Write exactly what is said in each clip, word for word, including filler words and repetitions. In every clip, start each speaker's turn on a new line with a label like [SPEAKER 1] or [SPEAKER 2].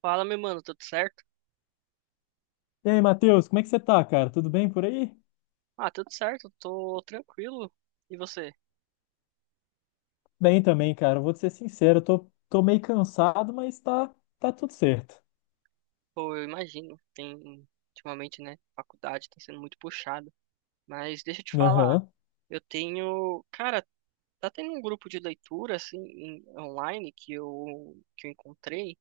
[SPEAKER 1] Fala, meu mano, tudo certo?
[SPEAKER 2] E aí, Matheus, como é que você tá, cara? Tudo bem por aí?
[SPEAKER 1] Ah, tudo certo, tô tranquilo. E você?
[SPEAKER 2] Bem também, cara. Vou te ser sincero, eu tô, tô meio cansado, mas tá, tá tudo certo.
[SPEAKER 1] Pô, eu imagino, tem ultimamente, né, faculdade tá sendo muito puxado. Mas deixa eu te falar,
[SPEAKER 2] Aham,
[SPEAKER 1] eu tenho, cara, tá tendo um grupo de leitura assim em- online que eu que eu encontrei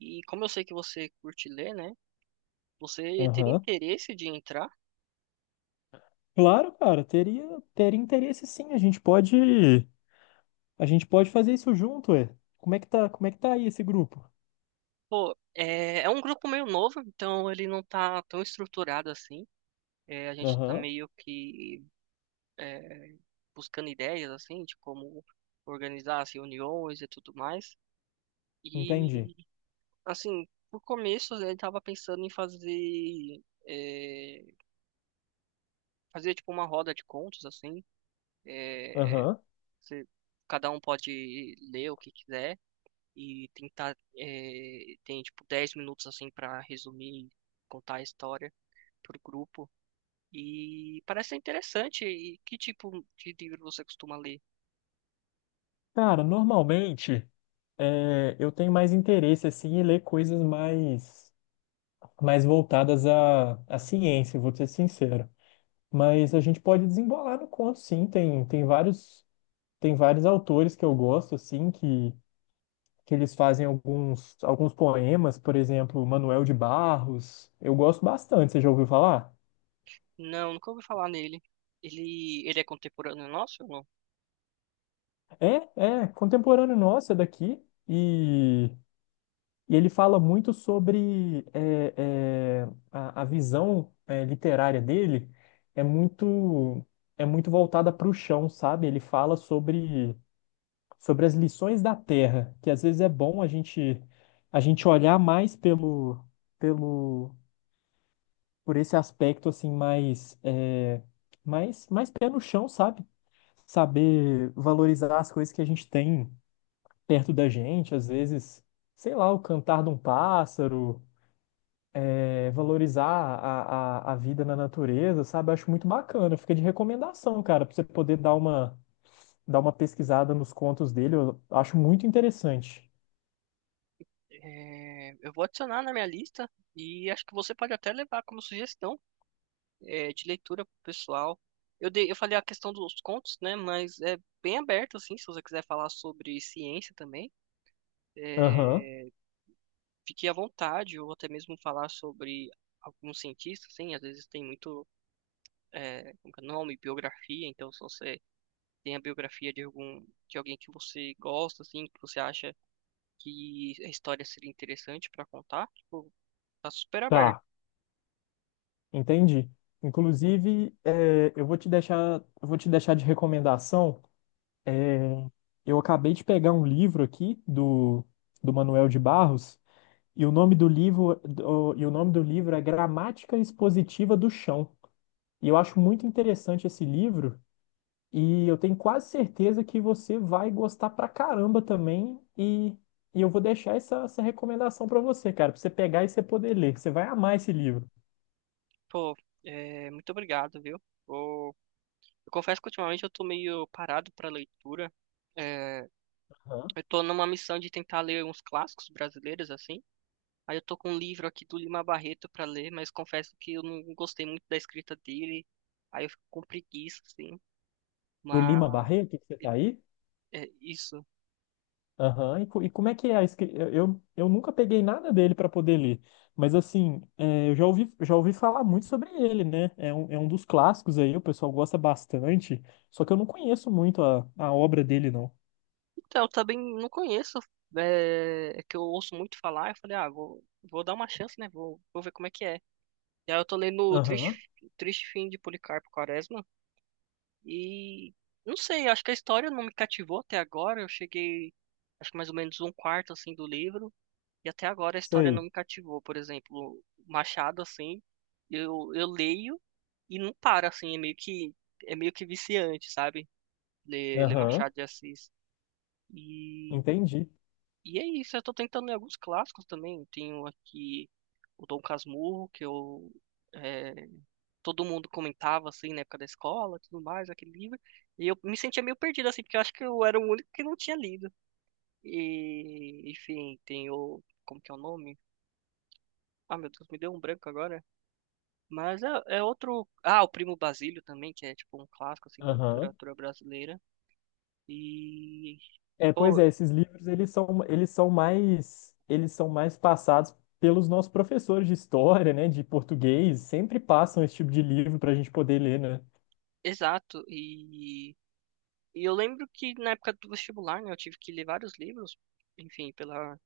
[SPEAKER 1] e como eu sei que você curte ler, né? Você teria
[SPEAKER 2] aham.
[SPEAKER 1] interesse de entrar?
[SPEAKER 2] Claro, cara, teria, teria interesse sim. A gente pode, a gente pode fazer isso junto, é. Como é que tá, como é que tá aí esse grupo?
[SPEAKER 1] Pô, é, é um grupo meio novo, então ele não tá tão estruturado assim. É, a gente tá
[SPEAKER 2] Aham,
[SPEAKER 1] meio que é, buscando ideias, assim, de como organizar as reuniões e tudo mais. E,
[SPEAKER 2] entendi.
[SPEAKER 1] assim, por começo, né, ele estava pensando em fazer, é, fazer, tipo, uma roda de contos, assim. É,
[SPEAKER 2] Aham.
[SPEAKER 1] você- cada um pode ler o que quiser e tentar, é, tem, tipo, dez minutos, assim, para resumir, contar a história pro grupo. E parece ser interessante. E que tipo de livro você costuma ler?
[SPEAKER 2] Cara, normalmente é, eu tenho mais interesse assim em ler coisas mais, mais voltadas à, à ciência, vou te ser sincero. Mas a gente pode desembolar no conto, sim. Tem, tem vários, tem vários autores que eu gosto, assim, que, que eles fazem alguns, alguns poemas, por exemplo, Manuel de Barros. Eu gosto bastante, você já ouviu falar?
[SPEAKER 1] Não, nunca ouvi falar nele. Ele, ele é contemporâneo nosso? Ou não?
[SPEAKER 2] É, é, contemporâneo nosso, é daqui. E, e ele fala muito sobre é, é, a, a visão é, literária dele é muito, é muito voltada para o chão, sabe? Ele fala sobre sobre as lições da Terra, que às vezes é bom a gente a gente olhar mais pelo pelo por esse aspecto assim mais é, mais mais pé no chão, sabe? Saber valorizar as coisas que a gente tem perto da gente, às vezes, sei lá, o cantar de um pássaro, é, valorizar a, a, a vida na natureza, sabe? Acho muito bacana. Fica de recomendação, cara, pra você poder dar uma dar uma pesquisada nos contos dele, eu acho muito interessante.
[SPEAKER 1] É, eu vou adicionar na minha lista e acho que você pode até levar como sugestão, é, de leitura pro pessoal. Eu dei, eu falei a questão dos contos, né? Mas é bem aberto, assim, se você quiser falar sobre ciência também,
[SPEAKER 2] Aham.
[SPEAKER 1] é, fique à vontade, ou até mesmo falar sobre alguns cientistas, assim, às vezes tem muito, é, como que é o nome, biografia. Então, se você tem a biografia de algum, de alguém que você gosta, assim, que você acha que a história seria interessante pra contar, tipo, tá super aberto.
[SPEAKER 2] Tá, entendi. Inclusive, é, eu vou te deixar, eu vou te deixar de recomendação. Eu acabei de pegar um livro aqui do, do Manuel de Barros, e o nome do livro, do- e o nome do livro é Gramática Expositiva do Chão. E eu acho muito interessante esse livro, e eu tenho quase certeza que você vai gostar pra caramba também. E, e eu vou deixar essa, essa recomendação pra você, cara, pra você pegar e você poder ler. Você vai amar esse livro.
[SPEAKER 1] Pô, é, muito obrigado, viu? Vou- Eu confesso que ultimamente eu tô meio parado pra leitura. É,
[SPEAKER 2] Aham.
[SPEAKER 1] eu tô numa missão de tentar ler uns clássicos brasileiros, assim. Aí eu tô com um livro aqui do Lima Barreto pra ler, mas confesso que eu não gostei muito da escrita dele. Aí eu fico com preguiça, assim.
[SPEAKER 2] Do
[SPEAKER 1] Mas
[SPEAKER 2] Lima Barreto, que você tá aí?
[SPEAKER 1] é isso.
[SPEAKER 2] Aham, e, co- e como é que é a escrita? Eu, eu eu nunca peguei nada dele para poder ler, mas assim, é, eu já ouvi, já ouvi falar muito sobre ele, né? É um, é um dos clássicos aí, o pessoal gosta bastante, só que eu não conheço muito a, a obra dele, não.
[SPEAKER 1] Então, eu também não conheço. É, é que eu ouço muito falar. Eu falei, ah, vou, vou dar uma chance, né? Vou, vou ver como é que é. E aí eu tô lendo o
[SPEAKER 2] Aham,
[SPEAKER 1] Triste, Triste Fim de Policarpo Quaresma e não sei, acho que a história não me cativou até agora. Eu cheguei, acho que mais ou menos um quarto assim do livro e até agora a história não
[SPEAKER 2] sei.
[SPEAKER 1] me cativou. Por exemplo, Machado assim, eu eu leio e não para assim, é meio que é meio que viciante, sabe? Ler, ler
[SPEAKER 2] Aham,
[SPEAKER 1] Machado de Assis. E
[SPEAKER 2] entendi.
[SPEAKER 1] e é isso, eu tô tentando ler alguns clássicos também. Tenho aqui o Dom Casmurro, que eu é, todo mundo comentava, assim, na época da escola, tudo mais, aquele livro. E eu me sentia meio perdido, assim, porque eu acho que eu era o único que não tinha lido. E, enfim, tem o... Como que é o nome? Ah, meu Deus, me deu um branco agora. Mas é, é outro... Ah, o Primo Basílio também, que é, tipo, um clássico, assim, da
[SPEAKER 2] Aham.
[SPEAKER 1] literatura brasileira. E...
[SPEAKER 2] É, pois
[SPEAKER 1] Pô,
[SPEAKER 2] é, esses livros, eles são, eles são mais, eles são mais passados pelos nossos professores de história, né, de português, sempre passam esse tipo de livro para a gente poder ler, né?
[SPEAKER 1] exato. E... E eu lembro que na época do vestibular, né, eu tive que ler vários livros, enfim, pela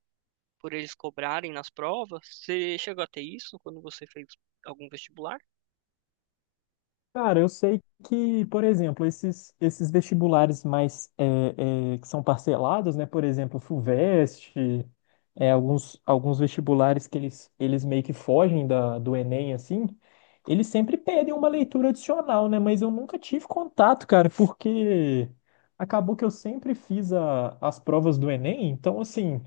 [SPEAKER 1] por eles cobrarem nas provas. Você chegou a ter isso quando você fez algum vestibular?
[SPEAKER 2] Cara, eu sei que, por exemplo, esses, esses vestibulares mais é, é, que são parcelados, né? Por exemplo, o FUVEST, é, alguns, alguns vestibulares que eles, eles meio que fogem da, do Enem, assim, eles sempre pedem uma leitura adicional, né? Mas eu nunca tive contato, cara, porque acabou que eu sempre fiz a- as provas do Enem, então, assim,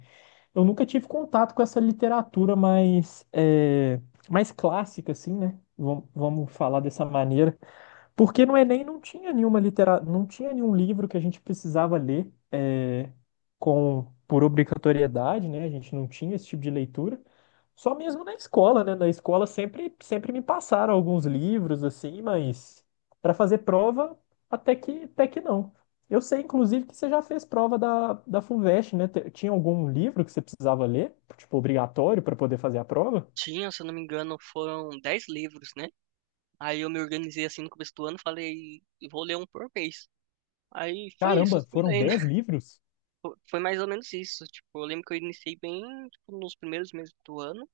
[SPEAKER 2] eu nunca tive contato com essa literatura mais, é, mais clássica, assim, né? Vamos, vamos falar dessa maneira. Porque no Enem não tinha nenhuma litera... não tinha nenhum livro que a gente precisava ler é, com por obrigatoriedade, né? A gente não tinha esse tipo de leitura. Só mesmo na escola, né? Na escola sempre sempre me passaram alguns livros assim, mas para fazer prova até que até que não. Eu sei, inclusive, que você já fez prova da, da Fuvest né? Te- tinha algum livro que você precisava ler, tipo, obrigatório para poder fazer a prova?
[SPEAKER 1] Tinha, se eu não me engano, foram dez livros, né? Aí eu me organizei assim no começo do ano, falei, vou ler um por mês. Aí foi isso,
[SPEAKER 2] Caramba,
[SPEAKER 1] fui
[SPEAKER 2] foram
[SPEAKER 1] lendo.
[SPEAKER 2] dez livros?
[SPEAKER 1] Fo- Foi mais ou menos isso. Tipo, eu lembro que eu iniciei bem, tipo, nos primeiros meses do ano.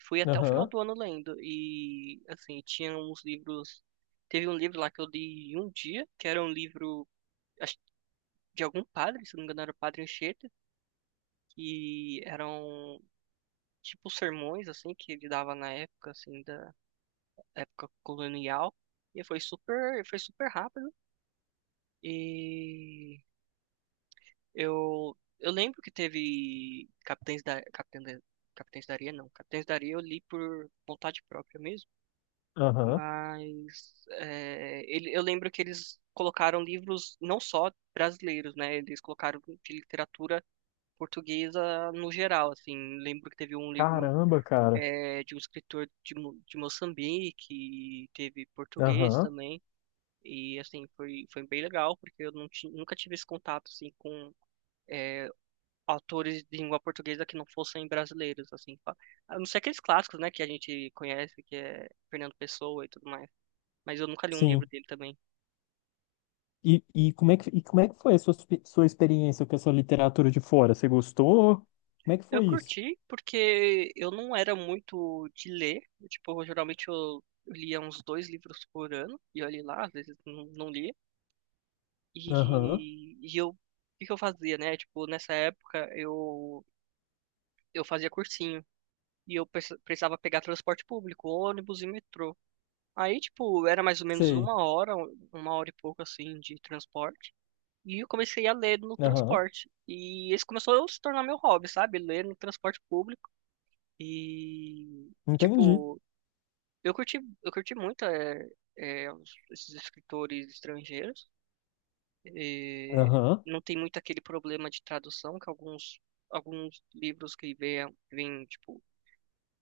[SPEAKER 1] Fui até o final
[SPEAKER 2] Aham,
[SPEAKER 1] do ano lendo. E, assim, tinha uns livros. Teve um livro lá que eu li em um dia, que era um livro, acho, de algum padre, se eu não me engano, era o Padre Anchieta, que eram tipo sermões assim que ele dava na época assim da época colonial e foi super foi super rápido. E eu eu lembro que teve Capitães da Capitães da, Capitães da Areia. Não, Capitães da Areia eu li por vontade própria mesmo.
[SPEAKER 2] aham.
[SPEAKER 1] Mas é, ele, eu lembro que eles colocaram livros não só brasileiros, né, eles colocaram de literatura portuguesa no geral, assim. Lembro que teve um livro,
[SPEAKER 2] Caramba, cara.
[SPEAKER 1] é, de um escritor de, Mo- de Moçambique, e teve português
[SPEAKER 2] Aham,
[SPEAKER 1] também. E assim, foi, foi bem legal, porque eu não ti- nunca tive esse contato assim com, é, autores de língua portuguesa que não fossem brasileiros, assim, fa- a não ser aqueles clássicos, né, que a gente conhece, que é Fernando Pessoa e tudo mais. Mas eu nunca li um
[SPEAKER 2] sim.
[SPEAKER 1] livro dele também.
[SPEAKER 2] E, e, como é que, e como é que foi a sua, expe- sua experiência com essa literatura de fora? Você gostou? Como é que
[SPEAKER 1] Eu
[SPEAKER 2] foi isso?
[SPEAKER 1] curti porque eu não era muito de ler, tipo, geralmente eu lia uns dois livros por ano, e olhe lá, às vezes não, não lia.
[SPEAKER 2] Aham,
[SPEAKER 1] E, e eu, o que que eu fazia, né? Tipo, nessa época eu, eu fazia cursinho e eu preci- precisava pegar transporte público, ônibus e metrô. Aí, tipo, era mais ou menos
[SPEAKER 2] sei.
[SPEAKER 1] uma hora, uma hora e pouco assim de transporte. E eu comecei a ler no
[SPEAKER 2] Aham,
[SPEAKER 1] transporte. E esse começou a se tornar meu hobby, sabe? Ler no transporte público. E, e,
[SPEAKER 2] entendi.
[SPEAKER 1] tipo, eu curti, eu curti muito é é os- esses escritores estrangeiros. Eh,
[SPEAKER 2] Aham,
[SPEAKER 1] não tem muito aquele problema de tradução que alguns alguns livros que vêm vêm tipo,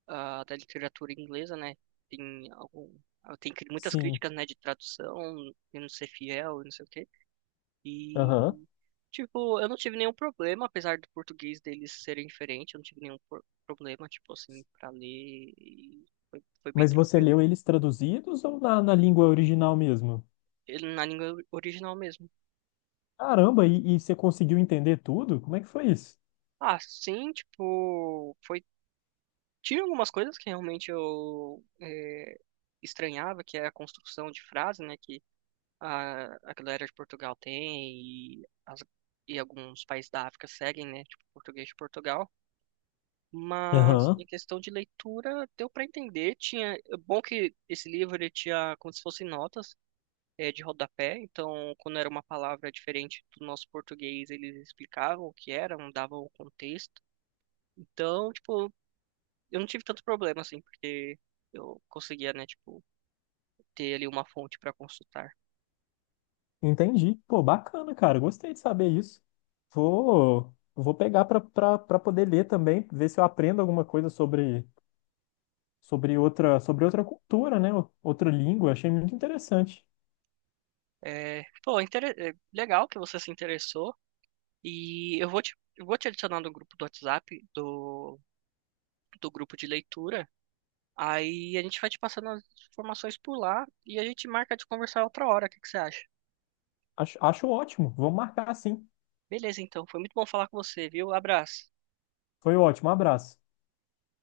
[SPEAKER 1] ah, da literatura inglesa, né? Tem algum ah, tem cri- muitas
[SPEAKER 2] sim.
[SPEAKER 1] críticas, né, de tradução, e não ser fiel, e não sei o quê.
[SPEAKER 2] Aham.
[SPEAKER 1] E tipo, eu não tive nenhum problema, apesar do português deles serem diferente, eu não tive nenhum por- problema, tipo assim, para ler e foi, foi bem
[SPEAKER 2] Mas você
[SPEAKER 1] tranquilo.
[SPEAKER 2] leu eles traduzidos ou na, na língua original mesmo?
[SPEAKER 1] Ele na língua original mesmo.
[SPEAKER 2] Caramba, e, e você conseguiu entender tudo? Como é que foi isso?
[SPEAKER 1] Ah, sim, tipo, foi. Tinha algumas coisas que realmente eu eh, estranhava, que é a construção de frase, né, que a, a galera de Portugal tem e, as- e alguns países da África seguem, né, tipo português de Portugal. Mas
[SPEAKER 2] Aham,
[SPEAKER 1] em questão de leitura, deu para entender. Tinha, é bom que esse livro ele tinha como se fossem notas, eh, de rodapé. Então, quando era uma palavra diferente do nosso português, eles explicavam o que era, não davam o contexto. Então, tipo, eu não tive tanto problema, assim, porque eu conseguia, né, tipo, ter ali uma fonte para consultar.
[SPEAKER 2] entendi. Pô, bacana, cara. Gostei de saber isso. Vou, vou pegar pra, pra, pra poder ler também, ver se eu aprendo alguma coisa sobre. Sobre outra, sobre outra cultura, né? Outra língua. Achei muito interessante.
[SPEAKER 1] É, pô, intere- é, legal que você se interessou e eu vou te, eu vou te adicionar no grupo do WhatsApp, do, do grupo de leitura. Aí a gente vai te passando as informações por lá e a gente marca de conversar outra hora. O que que você acha?
[SPEAKER 2] Acho, acho ótimo. Vamos marcar sim.
[SPEAKER 1] Beleza, então. Foi muito bom falar com você, viu? Abraço.
[SPEAKER 2] Foi ótimo. Um abraço.